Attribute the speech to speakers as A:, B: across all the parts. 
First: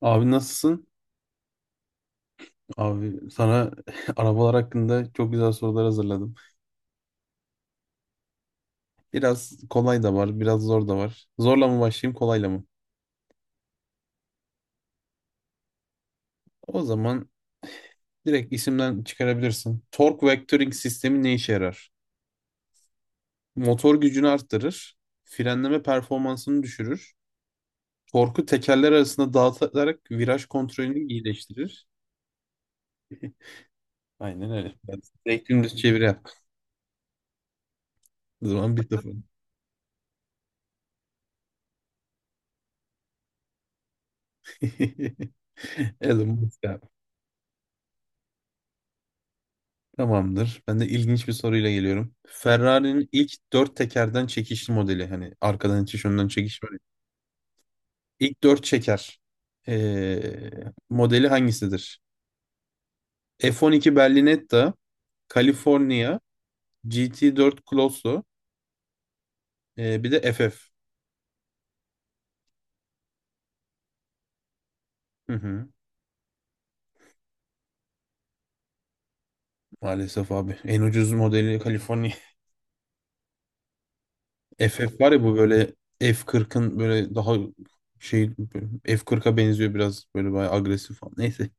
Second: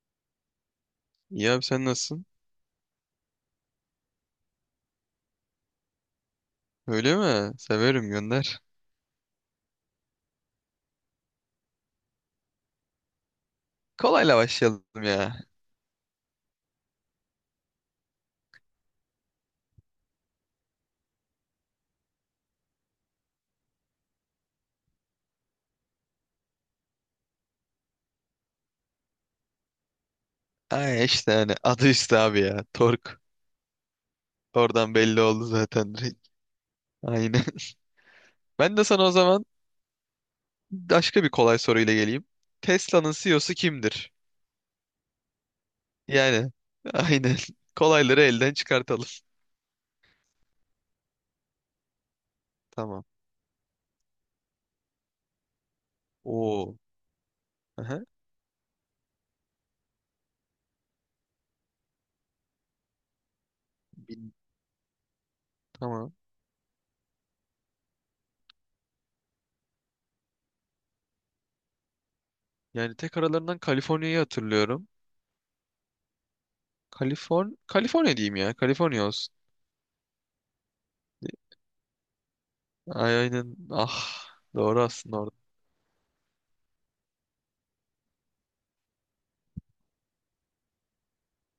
A: Abi nasılsın?
B: İyi abi sen nasılsın?
A: Abi sana arabalar hakkında çok güzel sorular hazırladım.
B: Öyle mi? Severim gönder.
A: Biraz kolay da var, biraz zor da var. Zorla mı başlayayım, kolayla mı?
B: Kolayla başlayalım ya.
A: O zaman direkt isimden çıkarabilirsin. Torque Vectoring sistemi ne işe yarar? Motor gücünü arttırır, frenleme performansını düşürür, torku tekerler arasında dağıtarak viraj kontrolünü
B: Ay işte hani
A: iyileştirir.
B: adı üstü abi ya. Tork.
A: Aynen öyle.
B: Oradan
A: Ben
B: belli oldu
A: direkt dümdüz
B: zaten
A: çeviri
B: direkt.
A: yap.
B: Aynen.
A: O zaman
B: Ben de
A: bir
B: sana o
A: sıfır.
B: zaman başka bir kolay soruyla geleyim. Tesla'nın CEO'su kimdir?
A: Elon
B: Yani
A: Musk.
B: aynen. Kolayları elden çıkartalım.
A: Tamamdır. Ben de ilginç bir soruyla geliyorum.
B: Tamam.
A: Ferrari'nin ilk dört tekerden çekişli modeli. Hani arkadan itiş, önden çekiş var
B: Oo.
A: ya.
B: Aha.
A: İlk dört çeker ee, modeli hangisidir? F12
B: Bin-
A: Berlinetta,
B: Tamam.
A: California, GT4 Colosso, bir de FF.
B: Yani tek aralarından Kaliforniya'yı hatırlıyorum.
A: Hı hı.
B: Kaliforniya diyeyim ya. Kaliforniya olsun.
A: Maalesef abi. En ucuz modeli California.
B: Ay, aynen. Ah. Doğru
A: FF var ya,
B: aslında.
A: bu böyle F40'ın böyle daha şey F40'a benziyor, biraz böyle bayağı agresif falan. Neyse.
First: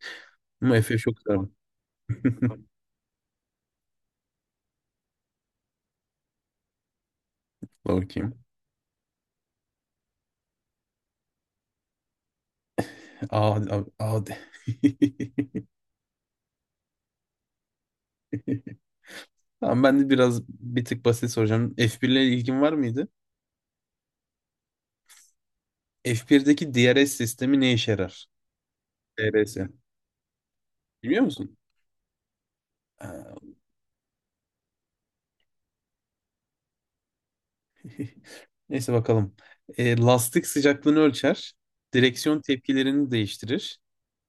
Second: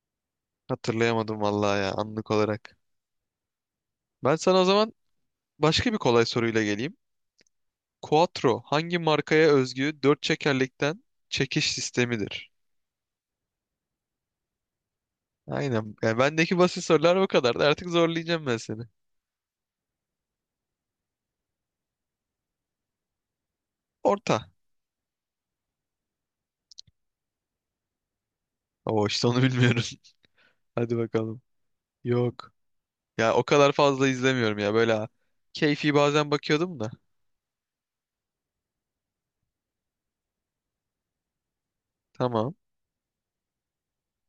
A: Ama FF çok güzel.
B: Hatırlayamadım vallahi ya anlık olarak. Ben sana o zaman başka bir kolay soruyla geleyim.
A: Bakayım.
B: Quattro hangi markaya özgü dört çekerlikten çekiş sistemidir?
A: Aa, A, A de.
B: Aynen. Yani bendeki basit sorular bu kadar. Artık zorlayacağım ben seni.
A: Tamam, ben de biraz bir tık basit soracağım. F1 ile ilgin var mıydı?
B: Orta.
A: F1'deki DRS sistemi ne işe yarar?
B: Oo işte onu
A: DRS.
B: bilmiyorum. Hadi
A: Biliyor
B: bakalım.
A: musun?
B: Yok. Ya
A: Ha.
B: o kadar fazla izlemiyorum ya böyle. Ha. Keyfi bazen bakıyordum da.
A: Neyse, bakalım. Lastik sıcaklığını ölçer. Direksiyon
B: Tamam.
A: tepkilerini değiştirir.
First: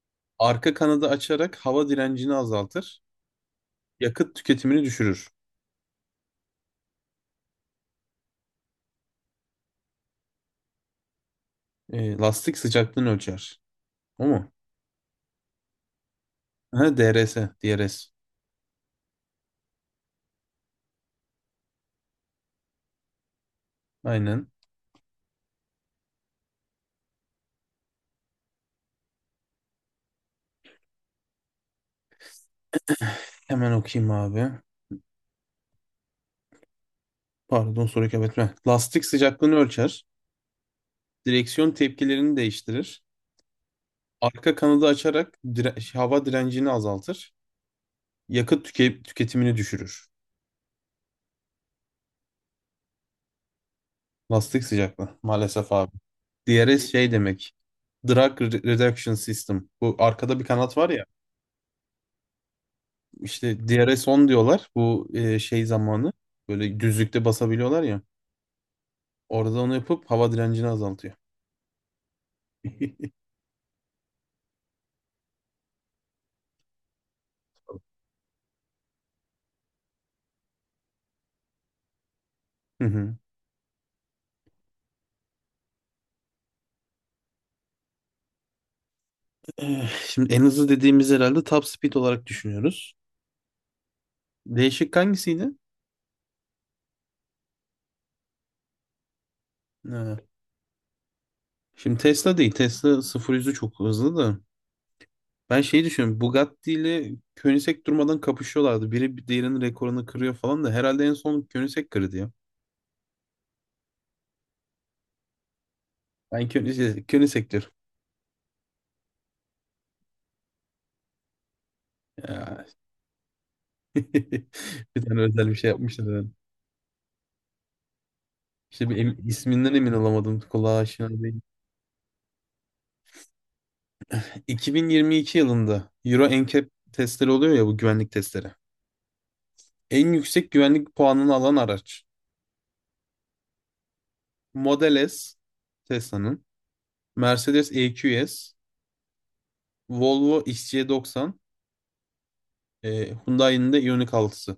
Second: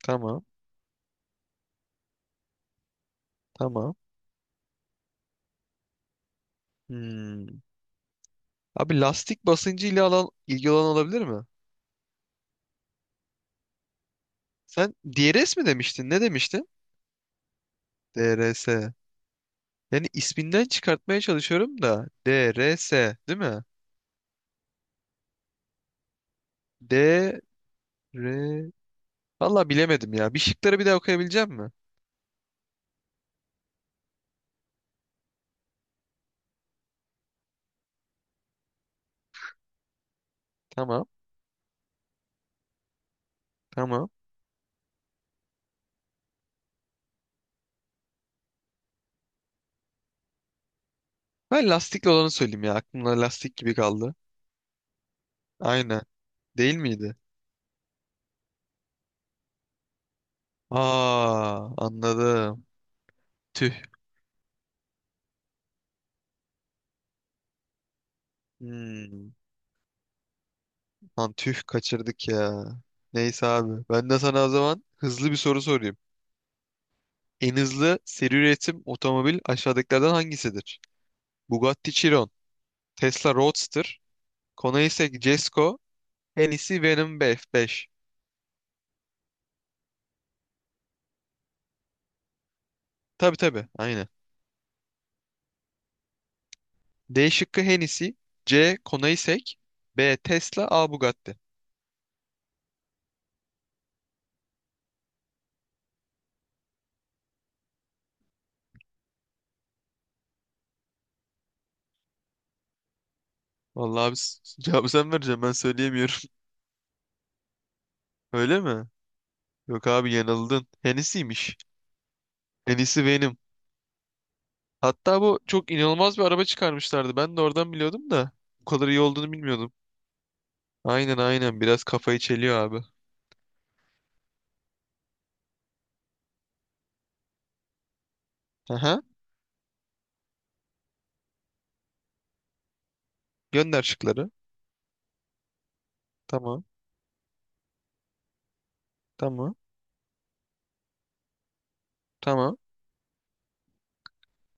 B: Tamam.
A: Arka kanadı açarak hava direncini azaltır.
B: Tamam.
A: Yakıt tüketimini düşürür.
B: Hmm. Abi lastik basıncı ile alan ilgili olan olabilir mi?
A: Lastik sıcaklığını ölçer. O mu?
B: Sen DRS mi demiştin? Ne demiştin?
A: Ha, DRS. DRS.
B: DRS. Yani isminden çıkartmaya çalışıyorum da. D, R, S, değil mi?
A: Aynen.
B: D, R... Valla bilemedim ya. Bir şıkları bir daha okuyabilecek mi?
A: Hemen okuyayım abi. Pardon, soruyu kaybetme. Lastik sıcaklığını ölçer.
B: Tamam,
A: Direksiyon tepkilerini değiştirir.
B: tamam.
A: Arka kanadı açarak hava direncini azaltır. Yakıt tüketimini düşürür.
B: Ben lastikli olanı söyleyeyim ya. Aklımda lastik gibi kaldı.
A: Lastik sıcaklığı, maalesef abi.
B: Aynen. Değil
A: DRS şey
B: miydi?
A: demek. Drag Reduction System. Bu arkada bir kanat var ya.
B: Aa, anladım.
A: İşte
B: Tüh.
A: DRS 10 diyorlar. Bu şey zamanı. Böyle düzlükte basabiliyorlar ya.
B: Hmm.
A: Orada onu yapıp hava direncini azaltıyor.
B: Lan tüh kaçırdık ya. Neyse abi. Ben de sana o zaman hızlı bir soru sorayım. En hızlı seri üretim otomobil aşağıdakilerden hangisidir? Bugatti Chiron,
A: Hı hı.
B: Tesla Roadster, Koenigsegg Jesko, Hennessy Venom 5.
A: Şimdi en hızlı dediğimiz herhalde top speed olarak düşünüyoruz.
B: Tabii tabii aynen.
A: Değişik hangisiydi?
B: D şıkkı Hennessy. C. Konaisek.
A: Ee,
B: B. Tesla. A. Bugatti.
A: Şimdi Tesla değil. Tesla 0-100'ü çok hızlı da. Ben şeyi düşünüyorum. Bugatti ile Koenigsegg durmadan kapışıyorlardı. Biri bir diğerinin rekorunu kırıyor falan da. Herhalde en son Koenigsegg kırdı ya.
B: Vallahi abi cevabı sen vereceksin ben söyleyemiyorum.
A: Ben Koenigsegg, Koenigsegg diyorum.
B: Öyle mi? Yok abi yanıldın. Hennessy'ymiş.
A: Ya.
B: Hennessy Venom.
A: Bir tane
B: Hatta bu
A: özel bir şey
B: çok
A: yapmışlar
B: inanılmaz bir
A: herhalde.
B: araba çıkarmışlardı. Ben de oradan biliyordum da. Bu kadar
A: İşte bir
B: iyi olduğunu bilmiyordum.
A: isminden emin olamadım. Kulağa
B: Aynen,
A: aşina değil.
B: aynen, biraz kafayı çeliyor abi.
A: 2022 yılında Euro NCAP testleri oluyor ya, bu güvenlik testleri.
B: Aha.
A: En yüksek güvenlik puanını alan araç.
B: Gönder şıkları.
A: Model S, Tesla'nın.
B: Tamam.
A: Mercedes EQS.
B: Tamam.
A: Volvo XC90.
B: Tamam.
A: Hyundai'nin de Ioniq 6'sı.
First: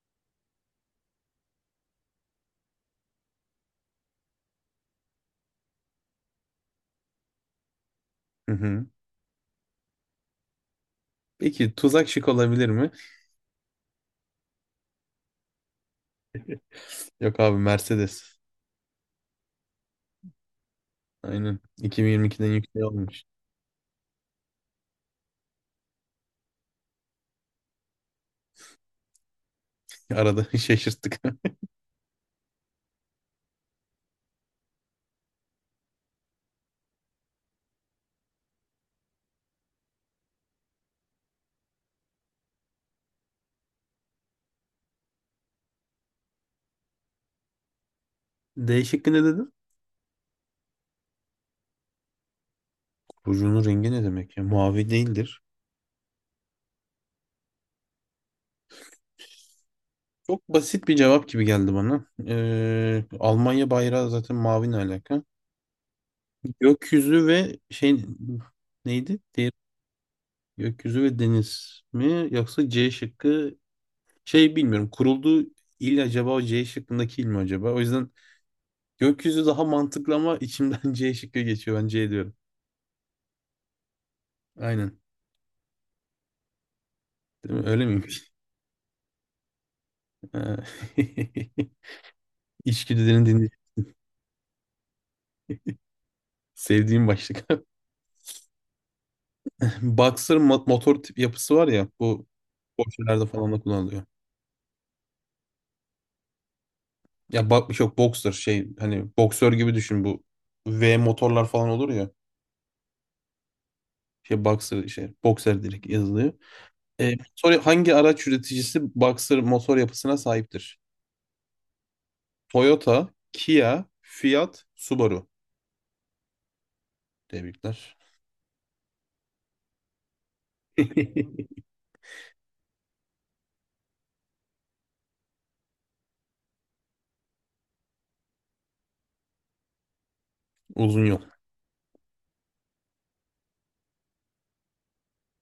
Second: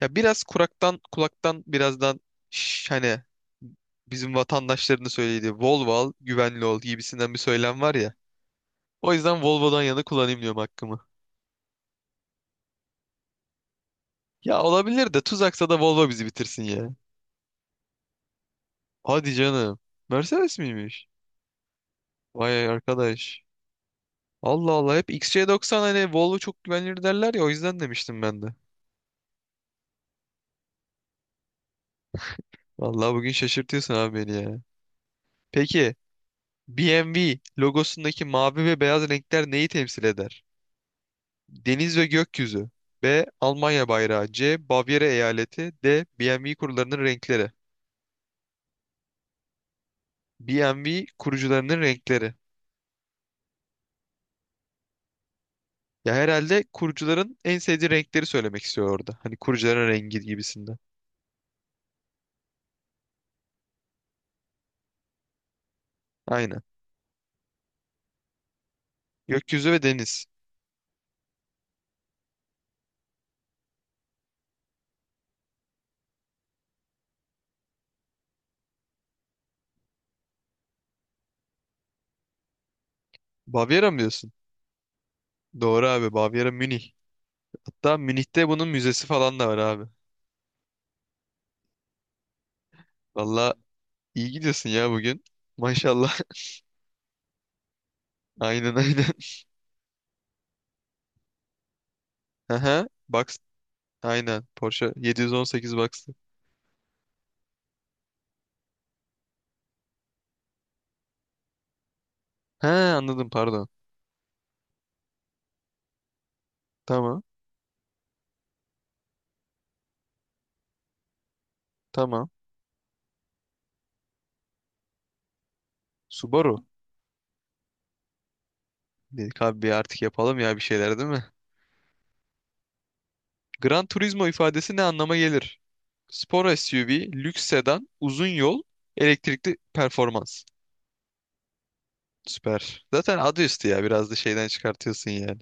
B: Ya biraz kulaktan birazdan hani bizim vatandaşlarını söylediği Volvo al, güvenli ol gibisinden bir söylem var ya.
A: Hı hı.
B: O yüzden Volvo'dan yana kullanayım diyorum hakkımı.
A: Peki tuzak şık olabilir mi?
B: Ya olabilir de tuzaksa da Volvo bizi bitirsin ya.
A: Yok abi, Mercedes.
B: Hadi canım. Mercedes miymiş?
A: Aynen. 2022'den
B: Vay
A: yüksek olmuş.
B: arkadaş. Allah Allah, hep XC90. Hani Volvo çok güvenilir derler ya, o yüzden demiştim ben de.
A: Arada şaşırttık.
B: Vallahi bugün şaşırtıyorsun abi beni ya. Peki BMW logosundaki mavi ve beyaz renkler neyi temsil eder? Deniz ve gökyüzü. B. Almanya bayrağı. C. Bavyera eyaleti. D. BMW kurularının renkleri.
A: D şıkkı ne dedin?
B: BMW kurucularının renkleri.
A: Kurucunun rengi ne demek ya? Mavi değildir.
B: Ya herhalde kurucuların en sevdiği renkleri söylemek istiyor orada. Hani kurucuların rengi
A: Çok
B: gibisinden.
A: basit bir cevap gibi geldi bana. Almanya bayrağı zaten mavi, ne alaka?
B: Aynen.
A: Gökyüzü ve şey, neydi? Diğer,
B: Gökyüzü ve deniz.
A: gökyüzü ve deniz mi? Yoksa C şıkkı, bilmiyorum. Kurulduğu il acaba, o C şıkkındaki il mi acaba? O yüzden gökyüzü daha mantıklı ama içimden C şıkkı geçiyor. Ben C diyorum.
B: Bavyera mı diyorsun?
A: Aynen.
B: Doğru abi. Bavyera Münih.
A: Değil mi? Öyle
B: Hatta
A: miymiş?
B: Münih'te bunun müzesi falan da var abi.
A: Ha. İçgüdülerini dinle.
B: Valla iyi gidiyorsun ya bugün. Maşallah.
A: Sevdiğim başlık.
B: Aynen, aynen.
A: Boxer motor tip yapısı var ya, bu
B: Aha.
A: boksörlerde
B: Box.
A: falan da kullanılıyor.
B: Aynen. Porsche 718 Box'tı.
A: Ya bak, yok boxer, hani boksör gibi düşün, bu V motorlar falan olur ya.
B: He anladım pardon.
A: Boxer, direkt yazılıyor. E,
B: Tamam.
A: motor, hangi araç üreticisi boxer motor yapısına sahiptir?
B: Tamam.
A: Toyota, Kia, Fiat, Subaru.
B: Subaru.
A: Tebrikler.
B: Dedik abi bir artık yapalım ya bir şeyler, değil mi? Gran Turismo ifadesi ne anlama gelir? Spor SUV, lüks sedan, uzun yol, elektrikli performans.
A: Uzun yol.
B: Süper. Zaten adı üstü ya. Biraz da şeyden çıkartıyorsun yani.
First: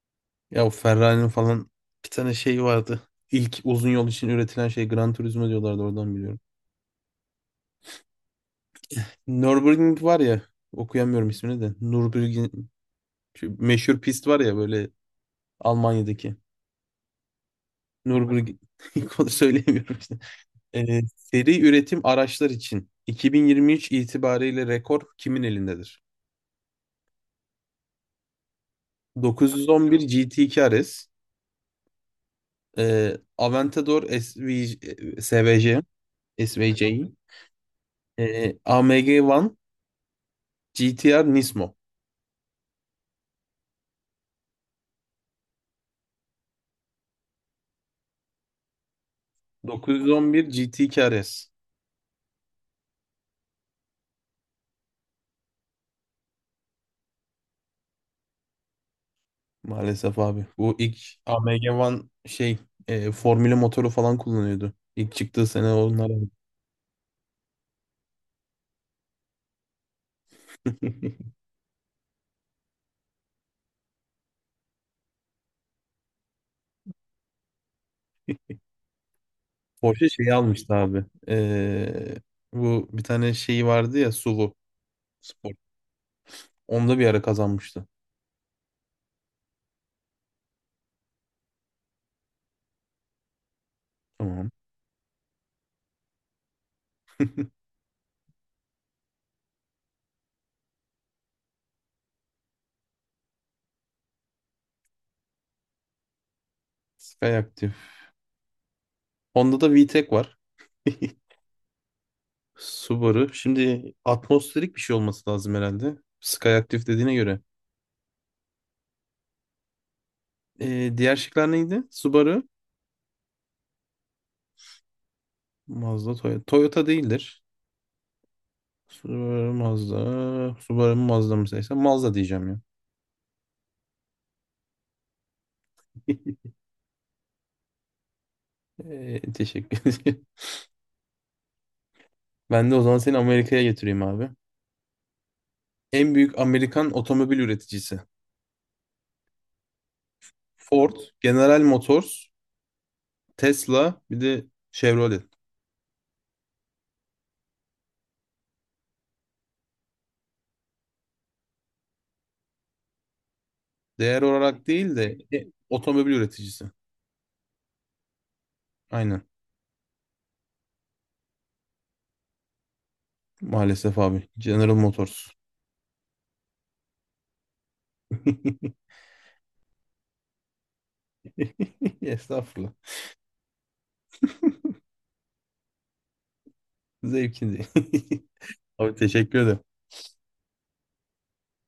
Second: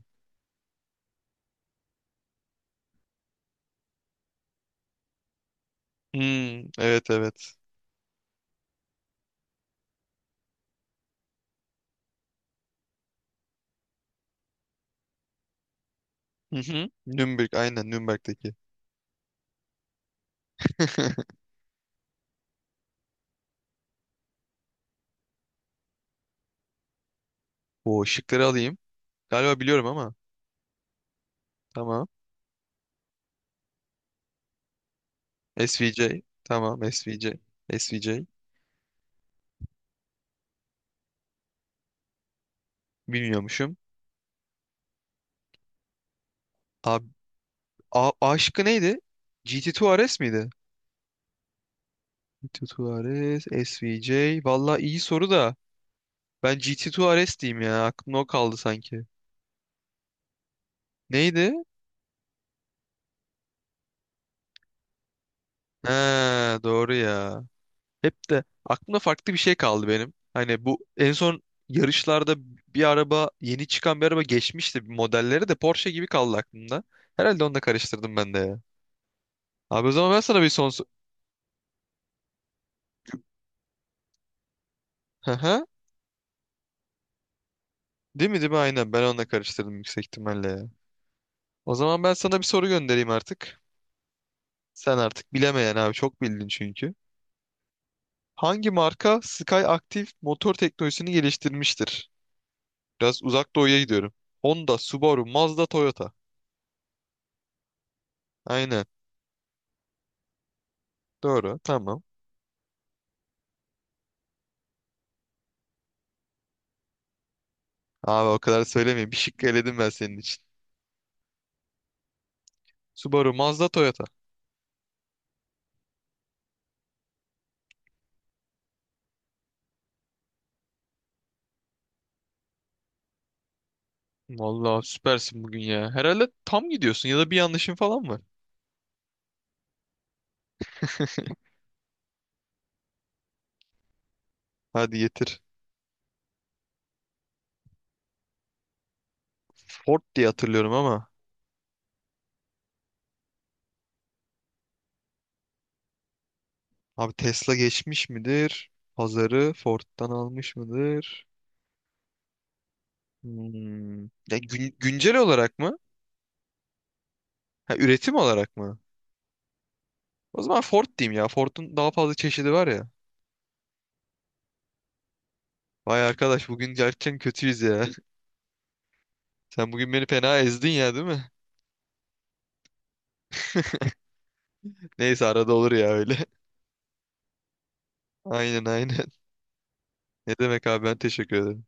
A: Ya, o Ferrari'nin falan bir tane şey vardı. İlk uzun yol için üretilen şey Gran Turismo diyorlardı, oradan biliyorum.
B: Hmm, evet, evet.
A: Nürburgring var ya, okuyamıyorum ismini de. Nürburgring, şu meşhur pist var ya böyle, Almanya'daki.
B: Hı hı. Nürnberg aynen, Nürnberg'deki.
A: Nürburgring, onu söyleyemiyorum işte. Ee, seri üretim araçlar için 2023 itibariyle rekor kimin elindedir?
B: O şıkları alayım. Galiba biliyorum
A: 911
B: ama.
A: GT2 RS,
B: Tamam.
A: Aventador SV, SVJ,
B: SVJ. Tamam
A: SVJ,
B: SVJ. SVJ.
A: AMG One GTR Nismo.
B: Bilmiyormuşum. Abi, A şıkkı neydi? GT2 RS
A: 911
B: miydi?
A: GT KRS.
B: GT Tuares, SVJ. Valla iyi soru da. Ben GT Tuares diyeyim ya. Aklımda o kaldı sanki.
A: Maalesef abi. Bu ilk
B: Neydi?
A: AMG One formülü motoru falan kullanıyordu. İlk çıktığı sene
B: He,
A: onlar.
B: doğru ya. Hep de aklımda farklı bir şey kaldı benim. Hani bu en son yarışlarda bir araba, yeni çıkan bir araba geçmişti. Modelleri de Porsche gibi kaldı aklımda. Herhalde onu da karıştırdım ben de ya. Abi o
A: Porsche
B: zaman ben
A: şeyi
B: sana bir son...
A: almıştı abi. Bu bir tane şeyi vardı ya, SUV
B: Hı
A: Sport.
B: hı.
A: Onda bir ara kazanmıştı.
B: Değil mi, değil mi? Aynen ben onu da karıştırdım yüksek ihtimalle ya. O zaman ben sana bir soru göndereyim artık.
A: Tamam.
B: Sen artık bilemeyen abi, çok bildin çünkü. Hangi marka Sky Active motor teknolojisini geliştirmiştir? Biraz uzak doğuya gidiyorum. Honda, Subaru, Mazda, Toyota.
A: Skyactiv.
B: Aynen.
A: Onda da VTEC var.
B: Doğru. Tamam.
A: Subaru. Şimdi atmosferik bir şey olması lazım herhalde, Skyactiv dediğine göre.
B: Abi o kadar söylemeyeyim. Bir şıkkı eledim ben senin için.
A: Diğer şıklar neydi? Subaru.
B: Subaru, Mazda, Toyota.
A: Mazda, Toyota. Toyota değildir. Subaru, Mazda. Subaru mu, Mazda mı seçsem? Mazda diyeceğim ya.
B: Vallahi süpersin bugün ya. Herhalde tam gidiyorsun ya da bir yanlışın falan var.
A: Teşekkür ederim. Ben de o zaman seni Amerika'ya getireyim abi.
B: Hadi getir.
A: En büyük Amerikan otomobil üreticisi.
B: Ford diye hatırlıyorum
A: Ford,
B: ama.
A: General Motors, Tesla, bir de Chevrolet.
B: Abi Tesla geçmiş midir? Pazarı Ford'dan almış mıdır? Hmm.
A: Değer
B: Ya
A: olarak değil
B: güncel
A: de
B: olarak mı?
A: otomobil üreticisi.
B: Ha, üretim olarak mı?
A: Aynen.
B: O zaman Ford diyeyim ya. Ford'un daha fazla çeşidi var ya.
A: Maalesef abi. General Motors.
B: Vay arkadaş bugün gerçekten kötüyüz ya. Sen bugün beni fena ezdin ya, değil mi?
A: Estağfurullah.
B: Neyse arada olur ya öyle.
A: Zevkindi.
B: Aynen,
A: Abi
B: aynen.
A: teşekkür ederim.
B: Ne demek abi, ben teşekkür ederim.